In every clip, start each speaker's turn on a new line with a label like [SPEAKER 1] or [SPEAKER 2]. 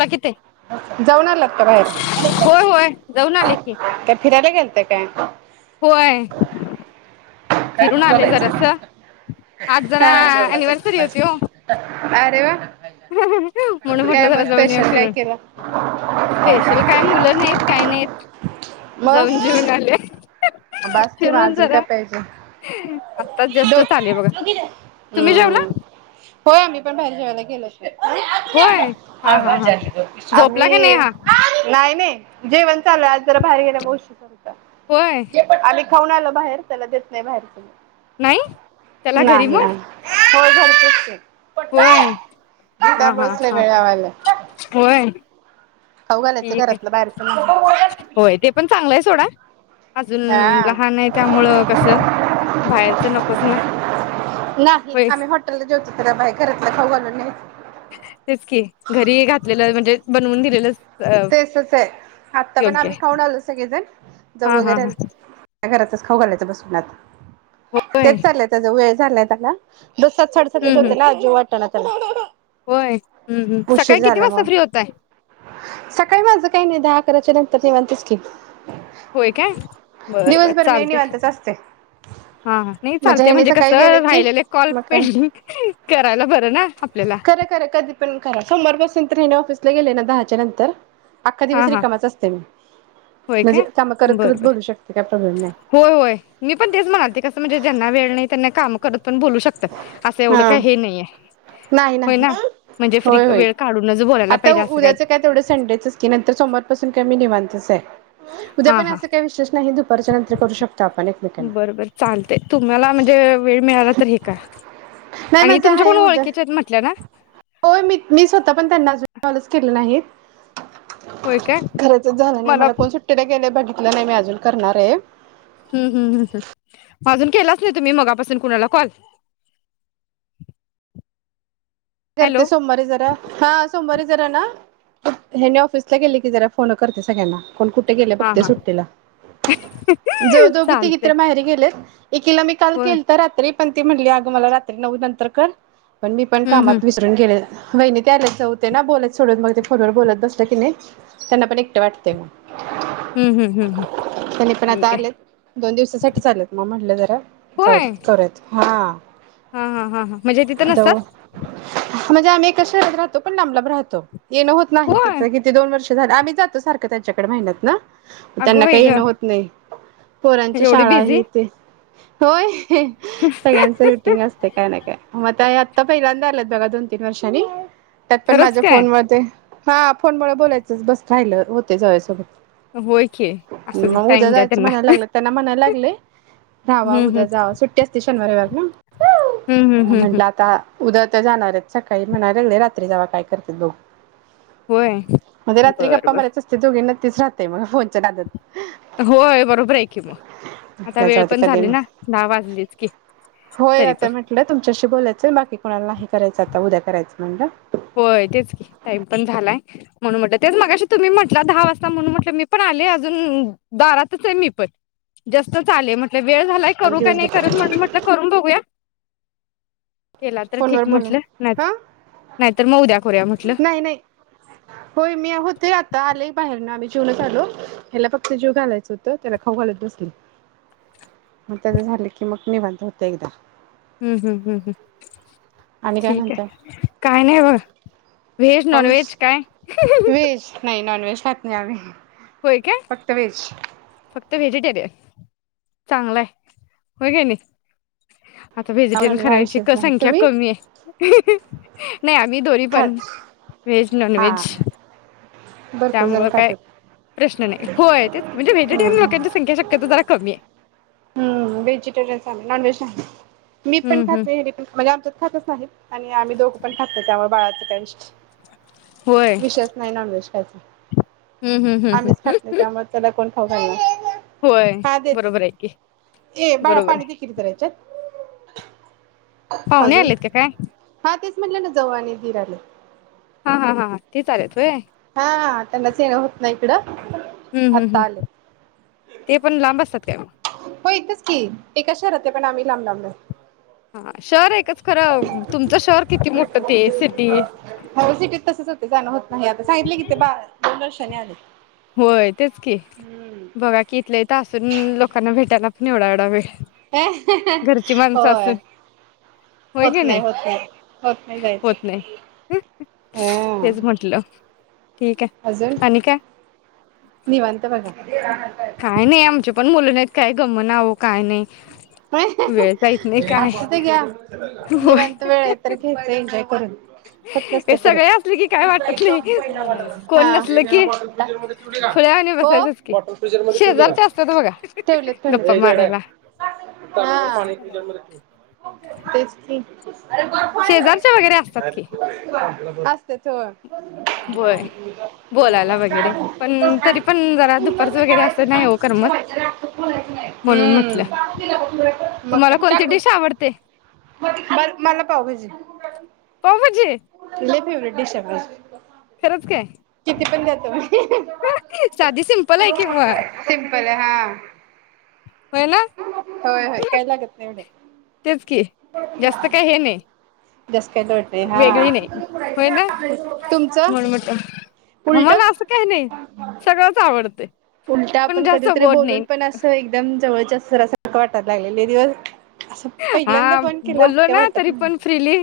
[SPEAKER 1] ला किती
[SPEAKER 2] जाऊन आलायत का बाहेर,
[SPEAKER 1] होय होय जाऊन आले की
[SPEAKER 2] काय फिरायला गेलता काय.
[SPEAKER 1] होय
[SPEAKER 2] काय
[SPEAKER 1] फिरून आले जरा
[SPEAKER 2] बोलायचं
[SPEAKER 1] स, आज जरा अनिव्हर्सरी होती ओ.
[SPEAKER 2] आरे वा.
[SPEAKER 1] म्हणून म्हटल
[SPEAKER 2] काय मग
[SPEAKER 1] जरा जाऊन या
[SPEAKER 2] स्पेशल काय
[SPEAKER 1] फिरून
[SPEAKER 2] केलं
[SPEAKER 1] स्पेशल काय मुल नाहीत काय नाहीत जाऊन
[SPEAKER 2] मग
[SPEAKER 1] जेवून आले.
[SPEAKER 2] बास कि मग
[SPEAKER 1] फिरून
[SPEAKER 2] आजून काय
[SPEAKER 1] जरा
[SPEAKER 2] पाहिजेम
[SPEAKER 1] आत्ता जस्टच आले बघा तुम्ही जेवला
[SPEAKER 2] होय आम्ही पण बाहेर जेवायला. गेलो
[SPEAKER 1] होय हा हा हा
[SPEAKER 2] होतो.
[SPEAKER 1] झोपला का नाही
[SPEAKER 2] आम्ही
[SPEAKER 1] हा
[SPEAKER 2] नाही नाही जेवण. चालू आहे आज जरा बाहेर गेल्यामुळे उशीर झालता.
[SPEAKER 1] होय.
[SPEAKER 2] खाऊन आलो बाहेर त्याला देत नाही बाहेरच.
[SPEAKER 1] नाही त्याला घरी
[SPEAKER 2] नाही
[SPEAKER 1] मग
[SPEAKER 2] नाही होय झालं. [unintelligible]
[SPEAKER 1] होय हा हा
[SPEAKER 2] लय
[SPEAKER 1] हा
[SPEAKER 2] वेळ लावायला
[SPEAKER 1] होय.
[SPEAKER 2] खाऊ घालायचं
[SPEAKER 1] ठीक
[SPEAKER 2] घरातलं
[SPEAKER 1] आहे,
[SPEAKER 2] बाहेरचं नाही
[SPEAKER 1] होय ते पण चांगलंय सोडा. अजून
[SPEAKER 2] हा,
[SPEAKER 1] लहान आहे त्यामुळं कसं बाहेरचं नकोच ना
[SPEAKER 2] नाही
[SPEAKER 1] होय
[SPEAKER 2] आम्ही हॉटेलला जेवतो तर बाई घरातलं खाऊ घालत नाही.
[SPEAKER 1] तेच कि घरी घातलेलं म्हणजे बनवून दिलेलच
[SPEAKER 2] तेच असे आता पण आम्ही
[SPEAKER 1] आहे
[SPEAKER 2] खाऊन आलो सगळेजण जाऊ
[SPEAKER 1] हा हा
[SPEAKER 2] वगैरे
[SPEAKER 1] हा
[SPEAKER 2] अ घरातच खाऊ घालायचं बसून आत.
[SPEAKER 1] होय
[SPEAKER 2] तेच चाललंय त्याच वेज झालाय त्याला. दो सात सडसात
[SPEAKER 1] हम्म हम्म
[SPEAKER 2] होते ना, [unintelligible] जोट त्याला [unintelligible] त
[SPEAKER 1] होय हम्म हम्म सकाळी किती वाजता फ्री होताय.
[SPEAKER 2] अस काही नाही दहा अकराच्या नंतर नीवांतच की
[SPEAKER 1] होय काय बर बर
[SPEAKER 2] दिवसभर मी
[SPEAKER 1] चालते
[SPEAKER 2] निवांतच असते
[SPEAKER 1] हा नाही
[SPEAKER 2] माझ्या
[SPEAKER 1] चालते
[SPEAKER 2] हेने
[SPEAKER 1] म्हणजे कस
[SPEAKER 2] सकाळी गेले की
[SPEAKER 1] राहिलेलं कॉल
[SPEAKER 2] मग
[SPEAKER 1] [unintelligible]
[SPEAKER 2] काय
[SPEAKER 1] पेंडिंग करायला बरं ना आपल्याला.
[SPEAKER 2] खरं खरं असले [unintelligible] गेले ना दहाच्या नंतर. अख्खा
[SPEAKER 1] हा
[SPEAKER 2] दिवस
[SPEAKER 1] हा
[SPEAKER 2] रिकामाच असतोय मी
[SPEAKER 1] होय
[SPEAKER 2] म्हणजे
[SPEAKER 1] काय
[SPEAKER 2] काम करत करत
[SPEAKER 1] बरबर
[SPEAKER 2] बोलू शकते काय प्रॉब्लेम नाही
[SPEAKER 1] होय होय मी पण तेच म्हणालते कस म्हणाजे ज्यांना वेळ नाही काम करत पण बोलू शकतात असं
[SPEAKER 2] हा
[SPEAKER 1] एवढं काय हे नाहीये
[SPEAKER 2] नाही
[SPEAKER 1] होय
[SPEAKER 2] नाही
[SPEAKER 1] ना म्हणजे फ्री
[SPEAKER 2] होय होय
[SPEAKER 1] वेळ काढूनच बोलायला
[SPEAKER 2] आता
[SPEAKER 1] पाहिजे असं
[SPEAKER 2] उद्याचं काय तेवढं संडेचच की नंतर सोमवार पासून काय मी निवान तसहे
[SPEAKER 1] हा हा
[SPEAKER 2] नंतर करू शकतो आपण एकमेकांना
[SPEAKER 1] बरबर चालते तुम्हाला म्हणजे वेळ मिळाला. तर हे करा.
[SPEAKER 2] नाही
[SPEAKER 1] आणि
[SPEAKER 2] माझं
[SPEAKER 1] तुमच्या
[SPEAKER 2] आहे
[SPEAKER 1] कोण
[SPEAKER 2] उद्या
[SPEAKER 1] ओळखीच्या आहेत म्हटल्या ना
[SPEAKER 2] होय मी मि स्वता पण त्यांना. कॉलच केले नाहीत.
[SPEAKER 1] होय काय
[SPEAKER 2] घराचच झालं नाही मला कोण सुट्टीला गेल [unintelligible] भट नाही नाही मी अजून करणार हे
[SPEAKER 1] हम्म हम्म हम्म हम्म अजून केलाच नाही तुम्ही मगापासून कुणाला कॉल
[SPEAKER 2] करते
[SPEAKER 1] हॅलो
[SPEAKER 2] सोमवारीे जरा हा. सोमवारी जरा ना हेने ऑफिसला गेले की जरा फोनं करते सगळ्यांना. कोण कुठे गेले
[SPEAKER 1] हां
[SPEAKER 2] बघते
[SPEAKER 1] हां
[SPEAKER 2] सुट्टीला ज जोघी तिघी
[SPEAKER 1] चालतंय
[SPEAKER 2] तर माहेरी गेलेत. एकिला मी काल
[SPEAKER 1] होय
[SPEAKER 2] केलता रात्री पण ती म्हणली अगं मला रात्री नऊ नंतर कर पण मी पण
[SPEAKER 1] हम्म हम्म
[SPEAKER 2] कामात [unintelligible] गेलेला वहिणी ते आल्या जाऊते ना बोलत सोडून मग ते फोनवर बोलत बसते की नाही त्यांना पण एकटे वाटते मग
[SPEAKER 1] हम्म हम्म हम्म
[SPEAKER 2] त्यांनी पण आता
[SPEAKER 1] ठीक आहे
[SPEAKER 2] आलेत दोन दिवसासाठीच आलेत मग म्हटलं जरा जाऊ
[SPEAKER 1] होय
[SPEAKER 2] करत हा
[SPEAKER 1] हां हां हां हां म्हणजे तिथं
[SPEAKER 2] जाऊ
[SPEAKER 1] नसतात
[SPEAKER 2] म्हणजे आम्ही एका शहरात राहतो पण लांबलाब राहतो. येणं होत नाही
[SPEAKER 1] होय
[SPEAKER 2] कित्ता किती दोन वर्ष झर आम्ही जातो सारख त्यांच्याकडे महिन्यात नं,
[SPEAKER 1] अगं
[SPEAKER 2] त्यांना
[SPEAKER 1] बाई
[SPEAKER 2] काही येणं
[SPEAKER 1] गं
[SPEAKER 2] होत नाही पोरांच्या
[SPEAKER 1] एवढी
[SPEAKER 2] शाळा
[SPEAKER 1] बिझी
[SPEAKER 2] आहीते. होय. सगळ्यांच रुटीन असते काय ना काय म मग त्यात आता पहील्यांदा बघा दोन तीन वर्षानी, त्यात पण
[SPEAKER 1] खरंच
[SPEAKER 2] माझ्या
[SPEAKER 1] काय
[SPEAKER 2] फोन मध्ये, हा फोनमुळं बोलायचंच बस राहिलं होते जवया
[SPEAKER 1] होय की
[SPEAKER 2] सोबत,
[SPEAKER 1] असू दे
[SPEAKER 2] मग उद्या
[SPEAKER 1] टाइम द्या
[SPEAKER 2] जायचं
[SPEAKER 1] त्यांना
[SPEAKER 2] म्हणाय लागलं, त्यांना म्हणाय लागले रावा
[SPEAKER 1] हम्म
[SPEAKER 2] उद्या
[SPEAKER 1] हम्म
[SPEAKER 2] जावा सुट्टी असते शनिवारी रवीवार ना,
[SPEAKER 1] हम्म हम्म हम्म
[SPEAKER 2] म्हटलं आता [unintelligible] जाणारच सकाळी म्हणाय लागले रात्री जावा काय करते बगू.
[SPEAKER 1] होय
[SPEAKER 2] म्हणजे रात्री
[SPEAKER 1] बरं
[SPEAKER 2] गप्पा
[SPEAKER 1] बरं
[SPEAKER 2] मारयच असते दोघींना. तेच राहतय मग फोन
[SPEAKER 1] होय बरोबर आहे, की मग आता
[SPEAKER 2] म्हटलं
[SPEAKER 1] वेळ
[SPEAKER 2] जाऊदे
[SPEAKER 1] पण
[SPEAKER 2] कधी
[SPEAKER 1] झाली
[SPEAKER 2] नाही.
[SPEAKER 1] ना दहा वाजलीच की
[SPEAKER 2] होय
[SPEAKER 1] तरी
[SPEAKER 2] आता
[SPEAKER 1] पण,
[SPEAKER 2] म्हटलं तुमच्याशी बोलायचं बाकी कोणाला नाही करायचं आता उद्या करायचं म्हणलं.
[SPEAKER 1] होय तेच की टाइम पण झालाय म्हणून म्हटलं तेच मगाशी तुम्ही म्हटलं दहा वाजता म्हणून म्हटलं मी पण आले अजून दारातच आहे मी पण जस्टच आले म्हटलं. वेळ झालाय
[SPEAKER 2] मला
[SPEAKER 1] करू का
[SPEAKER 2] दिवस
[SPEAKER 1] नाही करत
[SPEAKER 2] भेटेल
[SPEAKER 1] म्हण म्हटलं करून बघूया. केला तर
[SPEAKER 2] फोनवर
[SPEAKER 1] ठीक
[SPEAKER 2] बोलून
[SPEAKER 1] म्हटलं नाही, तर
[SPEAKER 2] हा नाही नाही, होय मी होते आता आले बाहेर ना, जेवूनच आलो ह्याला फक्त जेवू घालायचं होत त्याला खाऊ घालत बसले, मग आता झाले की मग निवांत होतय एक जा.
[SPEAKER 1] हम्म हम्म हम्म हम्म
[SPEAKER 2] आणि काय
[SPEAKER 1] ठीक
[SPEAKER 2] म्हणताय
[SPEAKER 1] आहे, काय नाही बगा व्हेज,
[SPEAKER 2] पाऊस
[SPEAKER 1] नॉनव्हेज हाय?
[SPEAKER 2] व्हेज नाही नॉन व्हेज खात नाही, आम्ही फक्त व्हेज.
[SPEAKER 1] तर व्हेजिटेरियन चांगला आहे होय, कनी. आता
[SPEAKER 2] नॉन
[SPEAKER 1] व्हेजिटेरियन
[SPEAKER 2] व्हेज हा
[SPEAKER 1] खाण्याची
[SPEAKER 2] विषयच
[SPEAKER 1] क
[SPEAKER 2] नाही
[SPEAKER 1] संख्या
[SPEAKER 2] तुम्ही
[SPEAKER 1] कमी आहे. नाही, आम्ही दोन्ही पण
[SPEAKER 2] खात
[SPEAKER 1] व्हेज,
[SPEAKER 2] हा
[SPEAKER 1] नॉनव्हेज.
[SPEAKER 2] भरपूर जण
[SPEAKER 1] त्यामुंळ काय
[SPEAKER 2] खातात.
[SPEAKER 1] प्रश्न नाही होय, तेच म्हणजे
[SPEAKER 2] हम्म
[SPEAKER 1] व्हेजिटेरियन
[SPEAKER 2] हम्म
[SPEAKER 1] लोकांची संख्या शक्यतो जरा कमी आहे.
[SPEAKER 2] हम्म, व्हेजिटेरियन चांगले नॉनव्हेज नाही. मी पण
[SPEAKER 1] हम्म हम्म
[SPEAKER 2] खाते हेनी पण म्हणजे आमच्याच खातच नाहीत आणि आम्ही दोघं पण खातो त्यामुळे बाळा [unintelligible]
[SPEAKER 1] होय
[SPEAKER 2] विषयच नाही नॉनव्हेज
[SPEAKER 1] हम्म हम्म
[SPEAKER 2] [unintelligible]
[SPEAKER 1] हम्म
[SPEAKER 2] आम्हीच
[SPEAKER 1] हम्म
[SPEAKER 2] खात नाही त्यामुळं त्याला कोण? खाऊ खाला.
[SPEAKER 1] होय बरोबर आहे की.
[SPEAKER 2] ए बाळा
[SPEAKER 1] बरोबर आहे
[SPEAKER 2] पाणी. [unintelligible]
[SPEAKER 1] पाहुणे
[SPEAKER 2] अजून
[SPEAKER 1] आलेत का काय
[SPEAKER 2] हा तेच म्हटलं ना जावु आणि दिर आले
[SPEAKER 1] हा हा हा ते चालेत होय.
[SPEAKER 2] हा त्यांनाच [unintelligible] येणं होत ना इकडं.
[SPEAKER 1] हम्म हम्म
[SPEAKER 2] आत्ता आले.
[SPEAKER 1] हम्म ते पण लांब असतात काय मग.
[SPEAKER 2] हो इथच की एकाच शहरात ये पण आम्ही लांब लांब राहु.
[SPEAKER 1] हा शहर एकच खरं तुमचं शहर किती मोठं ते सिटी
[SPEAKER 2] हो सिटीत तसंच होते जाणं होत नाही आता सांगितले कि ते बा दोन वर्षाने आले.
[SPEAKER 1] होय तेच की बघा की इथल्या इथं असून लोकांना भेट त्याला पण एढा एवढा वे
[SPEAKER 2] होय
[SPEAKER 1] होय
[SPEAKER 2] होत
[SPEAKER 1] की
[SPEAKER 2] नाही होत नाही होत नाही जायचं.
[SPEAKER 1] होत नाही ह तेच म्हटलं
[SPEAKER 2] [unintelligible]
[SPEAKER 1] ठीक
[SPEAKER 2] अजून
[SPEAKER 1] आहे आणि काय?
[SPEAKER 2] निवांत बघा.
[SPEAKER 1] काय नाही आमचे पण मुलं [unintelligible] काय ग म नाव काय नाही. वेळ जायत नाही काय
[SPEAKER 2] असुदे घ्या
[SPEAKER 1] होय
[SPEAKER 2] निवांत वेळ तर घ्याय एन्जॉय करून होत [unintelligible] नसते
[SPEAKER 1] हे
[SPEAKER 2] परत
[SPEAKER 1] सगळे असले की काय वाटत नाही कोण
[SPEAKER 2] हा
[SPEAKER 1] नसल की
[SPEAKER 2] हो. फ्रिजर मध्ये ठेवली
[SPEAKER 1] शेजार
[SPEAKER 2] का
[SPEAKER 1] चे अस्तेत बघा गप्पा मारायला.
[SPEAKER 2] ह तेच की.
[SPEAKER 1] शेजारच्या वगैरे असतात की
[SPEAKER 2] [unintelligible]
[SPEAKER 1] [unintelligible] बोलायला वगैरे
[SPEAKER 2] दाबून बस
[SPEAKER 1] पण
[SPEAKER 2] खाली
[SPEAKER 1] तरी पण जरा दुपारच
[SPEAKER 2] पूर्णच ते
[SPEAKER 1] वगैरे
[SPEAKER 2] काढायचं
[SPEAKER 1] असं नाही
[SPEAKER 2] खाली
[SPEAKER 1] हो
[SPEAKER 2] तसं
[SPEAKER 1] करमत
[SPEAKER 2] ठेवायचं
[SPEAKER 1] म्हणून म्हटलं.
[SPEAKER 2] मक
[SPEAKER 1] तुम्हाला
[SPEAKER 2] काय
[SPEAKER 1] कोणती डिश आवडते
[SPEAKER 2] बर मला पाव भजी
[SPEAKER 1] पावभाजी
[SPEAKER 2] लय फेवरेट. शबास [unintelligible]
[SPEAKER 1] खरच काय.
[SPEAKER 2] तुम्ही [unintelligible]
[SPEAKER 1] साधी सिम्पल आहे कि म.
[SPEAKER 2] पडताय सिम्पल आहे हा होय होय काय लागत नाही एवढ
[SPEAKER 1] तेच की जास्त काही हे नाही
[SPEAKER 2] जास्त काय वाटय हा
[SPEAKER 1] वेगळी नाही होय ना
[SPEAKER 2] तुमचं
[SPEAKER 1] म्हणून म्हटलं
[SPEAKER 2] उलट
[SPEAKER 1] आम्हाला असं काही नाही सगळंच आवडते
[SPEAKER 2] उलट
[SPEAKER 1] पण
[SPEAKER 2] आपण
[SPEAKER 1] जास्त
[SPEAKER 2] कधीतरी
[SPEAKER 1] गोड
[SPEAKER 2] बोलून
[SPEAKER 1] नाही
[SPEAKER 2] पण असं एकदम जवळच्या सरा सारखं वाटायं लागलंय लई दिवस असं पहिल्यांदा
[SPEAKER 1] हा
[SPEAKER 2] फोन केला असं
[SPEAKER 1] बोललो
[SPEAKER 2] काय
[SPEAKER 1] ना
[SPEAKER 2] वाटत
[SPEAKER 1] तरी
[SPEAKER 2] नाही.
[SPEAKER 1] पण फ्रीली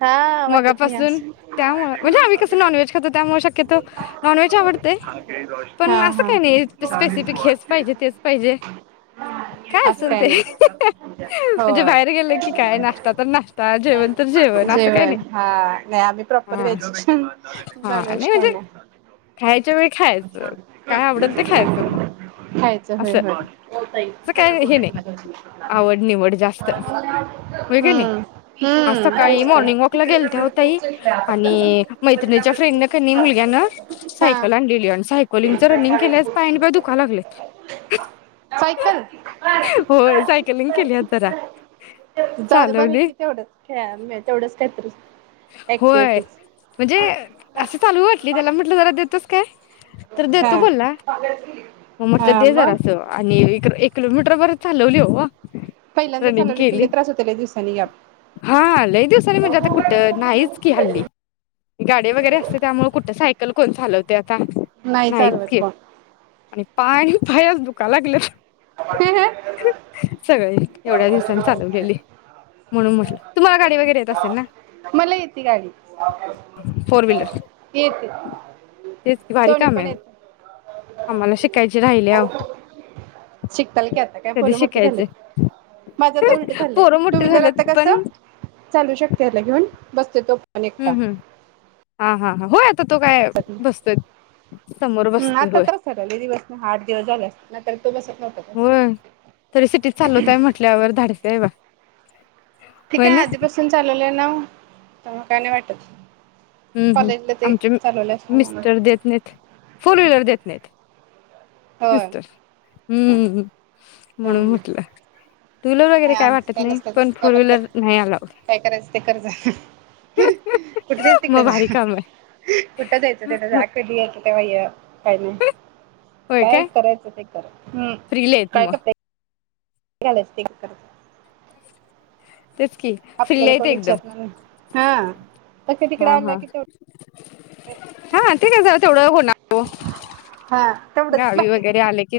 [SPEAKER 2] हा वाटत नाही
[SPEAKER 1] मगापासून
[SPEAKER 2] असं.
[SPEAKER 1] त्यामुळे म्हणजे आम्ही कसं नॉनव्हेज खातो त्यामुळे शक्यतो नॉनव्हेज
[SPEAKER 2] हा हा.
[SPEAKER 1] ऐ स्पेसिफिक हेच पाहिजे, तेच पाहिजे काय
[SPEAKER 2] असं
[SPEAKER 1] असेल
[SPEAKER 2] काही
[SPEAKER 1] ते.
[SPEAKER 2] नाही
[SPEAKER 1] म्हणजे
[SPEAKER 2] होय
[SPEAKER 1] बाहेर गेलं की काय नाश्ता तर नाश्ता, जेवण तर जेवण असं काय नाही.
[SPEAKER 2] हा नाही आम्ही प्रॉपर
[SPEAKER 1] हा
[SPEAKER 2] व्हेज नॉन
[SPEAKER 1] हा
[SPEAKER 2] व्हेज
[SPEAKER 1] नाही
[SPEAKER 2] काय
[SPEAKER 1] म्हणजे खायच्या वेळी खायचं काय आवडेल ते खायचं मग
[SPEAKER 2] खायचं होय
[SPEAKER 1] असं
[SPEAKER 2] होय.
[SPEAKER 1] असं काय हे नाही आवड निवड जास्त व्हयं कणी.
[SPEAKER 2] हम्म
[SPEAKER 1] आज
[SPEAKER 2] हम्म
[SPEAKER 1] सकाळी
[SPEAKER 2] तेच
[SPEAKER 1] मोर्निंगवाकला गेलत्या व्हं ताई
[SPEAKER 2] की
[SPEAKER 1] आणि मैत्रिणींच्या फ्रेंडन कणी मुलग्यान
[SPEAKER 2] हा
[SPEAKER 1] सायकल आणलेली आणि सायकलिनचं रनिंग केलंयज पाय आणि पाय दुखायं लागलंय. होय सायकलिंग केली आज जरा
[SPEAKER 2] जाऊदया बरं
[SPEAKER 1] चालवली
[SPEAKER 2] कि तेवढंच ख्यळाय मिळ तेवढंच काय तरी
[SPEAKER 1] होय म्हणजे असं चालंवू वाटली त्याला म्हटलं जरा देतोस काय? तर
[SPEAKER 2] हा
[SPEAKER 1] देतो बोलला. मग म्हटलं
[SPEAKER 2] हा
[SPEAKER 1] दे
[SPEAKER 2] मग
[SPEAKER 1] जरास आणि इकर ए किलोमीटरबर चालवली ओ
[SPEAKER 2] पहिल्यांदा
[SPEAKER 1] रणीगं
[SPEAKER 2] चालवलं
[SPEAKER 1] केली.
[SPEAKER 2] किल्ले त्रास होते लय दिवसांनी गॅप
[SPEAKER 1] हा लई दिवसांनी म्हणजे आता कु नाहीच कि हल्ली. ती गाडी वगैरे असतंय त्यामुळे कुठं सायकल कोण चालवत्यात ता
[SPEAKER 2] नाही
[SPEAKER 1] नाहीच
[SPEAKER 2] चालवत
[SPEAKER 1] कि
[SPEAKER 2] कोण
[SPEAKER 1] आणि पाय पाय आज दुखायला लागल्यात. ह‌् सगळे. एवढ्या दिवसांनी चालवलेली म्हणून म्हटलं तुम्हाला गाडी वगैरे येत असेल ना?
[SPEAKER 2] मला येती गाडी.
[SPEAKER 1] फोर व्हीलर
[SPEAKER 2] येते
[SPEAKER 1] तेच की भारी
[SPEAKER 2] दोन्ही
[SPEAKER 1] काम
[SPEAKER 2] पण
[SPEAKER 1] आहे
[SPEAKER 2] येत्यात.
[SPEAKER 1] आम्हाला शिकायचे राहिले अहो
[SPEAKER 2] शिकताल की आता काय
[SPEAKER 1] कधी
[SPEAKER 2] पोरं मोठी झाल्यात.
[SPEAKER 1] शिकायचे
[SPEAKER 2] माझं आता उलट चाल्लंय.
[SPEAKER 1] पोरं
[SPEAKER 2] टू
[SPEAKER 1] मोठे
[SPEAKER 2] व्हीलर
[SPEAKER 1] झालेत
[SPEAKER 2] आता
[SPEAKER 1] पण
[SPEAKER 2] कसं चालू शकते याला घेऊन बसते तो पण एकटा
[SPEAKER 1] हम्म हम्म! हा हा. होय? आता तो काय
[SPEAKER 2] हम्म
[SPEAKER 1] बसतोय समोर बसतोय
[SPEAKER 2] आता
[SPEAKER 1] होय.
[SPEAKER 2] त्रास झाला लय दिवस ना आठ दिवस झाले असतील नाहीतर तो बसत नव्हता
[SPEAKER 1] होय? तरी सिटीत चालवताय म्हटल्यावर धाडसी हाय बा. [unintelligible]
[SPEAKER 2] ते
[SPEAKER 1] होय
[SPEAKER 2] काय
[SPEAKER 1] ना
[SPEAKER 2] आधीपासून चालवलेलाव. तवा काय नाही वाटत.
[SPEAKER 1] अम्म हम्
[SPEAKER 2] कॉलेजला ते
[SPEAKER 1] आमचे
[SPEAKER 2] चालवलं असल्यामुळे
[SPEAKER 1] मिस्टर देत नाहीत. फोर व्हीलर देत [inaudible]
[SPEAKER 2] होय
[SPEAKER 1] मिस्टर, हम्म! म्हणून
[SPEAKER 2] हम्म
[SPEAKER 1] म्हटलं. टू व्हीलर वगैरे
[SPEAKER 2] नाही आमच
[SPEAKER 1] वाटत
[SPEAKER 2] काय
[SPEAKER 1] नाही
[SPEAKER 2] नसत तस काय
[SPEAKER 1] फोर
[SPEAKER 2] पण कर
[SPEAKER 1] व्हीलर नाही अलाउड
[SPEAKER 2] काय करायचं ते कर जा कुठं [unintelligible] कुठ
[SPEAKER 1] मग भारी
[SPEAKER 2] जा
[SPEAKER 1] काम आहे
[SPEAKER 2] कुठ जायचं तेवढं जा कधी यायचं तवा यं. काय नाही काय करायचं ते कर हम्
[SPEAKER 1] फ्रीला आहेत
[SPEAKER 2] काय
[SPEAKER 1] मग
[SPEAKER 2] कर - - कालाच ते कर - -
[SPEAKER 1] तेच की फ्रीला
[SPEAKER 2] आपल्याला
[SPEAKER 1] आहेत
[SPEAKER 2] कोण
[SPEAKER 1] एकदम
[SPEAKER 2] विचारणार नाही हा तिकडे
[SPEAKER 1] हा
[SPEAKER 2] आला
[SPEAKER 1] हा
[SPEAKER 2] कि तेव - -
[SPEAKER 1] हा ते काय तेवढं होणार किओ
[SPEAKER 2] तेवढंच
[SPEAKER 1] गावी
[SPEAKER 2] बाकी
[SPEAKER 1] वगैरे आले की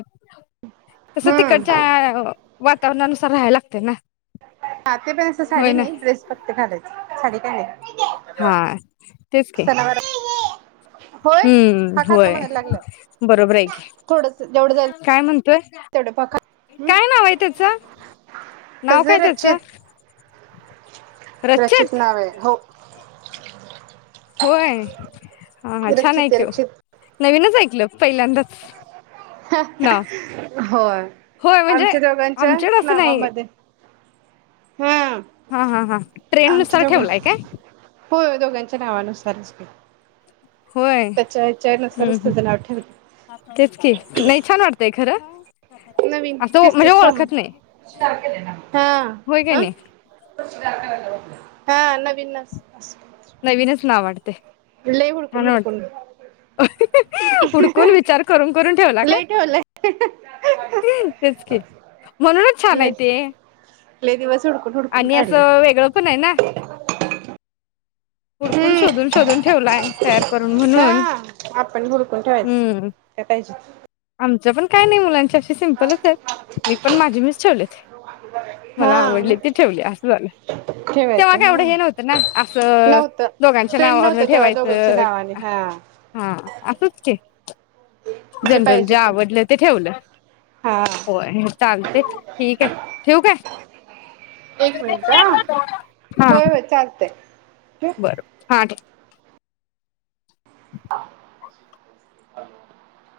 [SPEAKER 1] तस तिकडच्या
[SPEAKER 2] हम्म
[SPEAKER 1] अ - - वातावरणानुसार राहाय लागते ना.
[SPEAKER 2] [unintelligible] पण असं
[SPEAKER 1] होय
[SPEAKER 2] साडी
[SPEAKER 1] ना
[SPEAKER 2] नाही ड्रेस फक्तं घालायचं. साडी काय नाही.
[SPEAKER 1] हा. तेच की
[SPEAKER 2] सणावार होय
[SPEAKER 1] हम्म
[SPEAKER 2] हा खातो
[SPEAKER 1] होय
[SPEAKER 2] म्हणायला लागलाय.
[SPEAKER 1] बरोबर हाय की
[SPEAKER 2] थोडस जेवढं जाईल
[SPEAKER 1] काय म्ह- - तोय.
[SPEAKER 2] तेवढं पा खा
[SPEAKER 1] काय नाव हाय त्याचं? नाव
[SPEAKER 2] तस
[SPEAKER 1] काय त्याचं?
[SPEAKER 2] रचित नाव हाय हो.
[SPEAKER 1] होय. हा हा छान
[SPEAKER 2] रक्षित
[SPEAKER 1] हाय
[SPEAKER 2] आहे
[SPEAKER 1] की ओ.
[SPEAKER 2] रक्षित
[SPEAKER 1] नवीनच ऐकलं पहिल्यांदाच. नाव
[SPEAKER 2] होय.
[SPEAKER 1] होय म्हणजे
[SPEAKER 2] आमच्या दोघांच्या
[SPEAKER 1] आमच्याकडे असं नाही
[SPEAKER 2] नावामध्ये - -
[SPEAKER 1] हा हा हा ट्रेंड नुसार ठेवलाय काय?
[SPEAKER 2] हो दोघांच्या नावानुसारच कि.
[SPEAKER 1] होय हम्
[SPEAKER 2] तुझं नाव ठेवलं
[SPEAKER 1] हम् तेच कि नाही छान वाटतय खरं.
[SPEAKER 2] नवीन
[SPEAKER 1] असं
[SPEAKER 2] तेस
[SPEAKER 1] म्हणजे
[SPEAKER 2] तेस
[SPEAKER 1] ओळखत नाही
[SPEAKER 2] तॉमस हा
[SPEAKER 1] होय काय
[SPEAKER 2] हं. हा
[SPEAKER 1] नाही
[SPEAKER 2] अ् नवीननास.
[SPEAKER 1] नवीनच नावाड. तय.
[SPEAKER 2] लय हुडकून
[SPEAKER 1] छान वाट
[SPEAKER 2] हुडकून
[SPEAKER 1] हुडकून विचार करून करून ठेवला काय?
[SPEAKER 2] लय ठेवलंय
[SPEAKER 1] तेच की म्हणूनच छान आहे
[SPEAKER 2] लय
[SPEAKER 1] ते
[SPEAKER 2] लय दिवस हुडकून हुडकून
[SPEAKER 1] आणि
[SPEAKER 2] काढले
[SPEAKER 1] असं वेगळं पण आहे ना. हुडकून
[SPEAKER 2] हम्म
[SPEAKER 1] शोधून शोधून ठेवलाय. तयार करून
[SPEAKER 2] हा
[SPEAKER 1] म्हणून
[SPEAKER 2] आपण हुडकून ठेवायच ते का
[SPEAKER 1] आमच्या पण काय नाही मुलां च्याशी सिंपलच मी पण माझी मीच ठेवले मला
[SPEAKER 2] हा मग
[SPEAKER 1] आवडली ती ठेवली असं झाल तेव्हा
[SPEAKER 2] ठेवायचं
[SPEAKER 1] का
[SPEAKER 2] हा
[SPEAKER 1] एवढं हे नव्हतं ना
[SPEAKER 2] नव्हतं
[SPEAKER 1] दोघांच्या
[SPEAKER 2] ट्रेंड
[SPEAKER 1] नावावर
[SPEAKER 2] नव्हतं तेव्हा दोघांच्या
[SPEAKER 1] ठेवायचं
[SPEAKER 2] नावाने हा
[SPEAKER 1] हा असंच च की जनरल जे आवडलं ते ठेवलं
[SPEAKER 2] हा
[SPEAKER 1] होय चाल तेच ठीक आहे ठेउ काय
[SPEAKER 2] एक मिनिट आ होय, होय चालतय
[SPEAKER 1] बर, बर हा ठीक
[SPEAKER 2] हल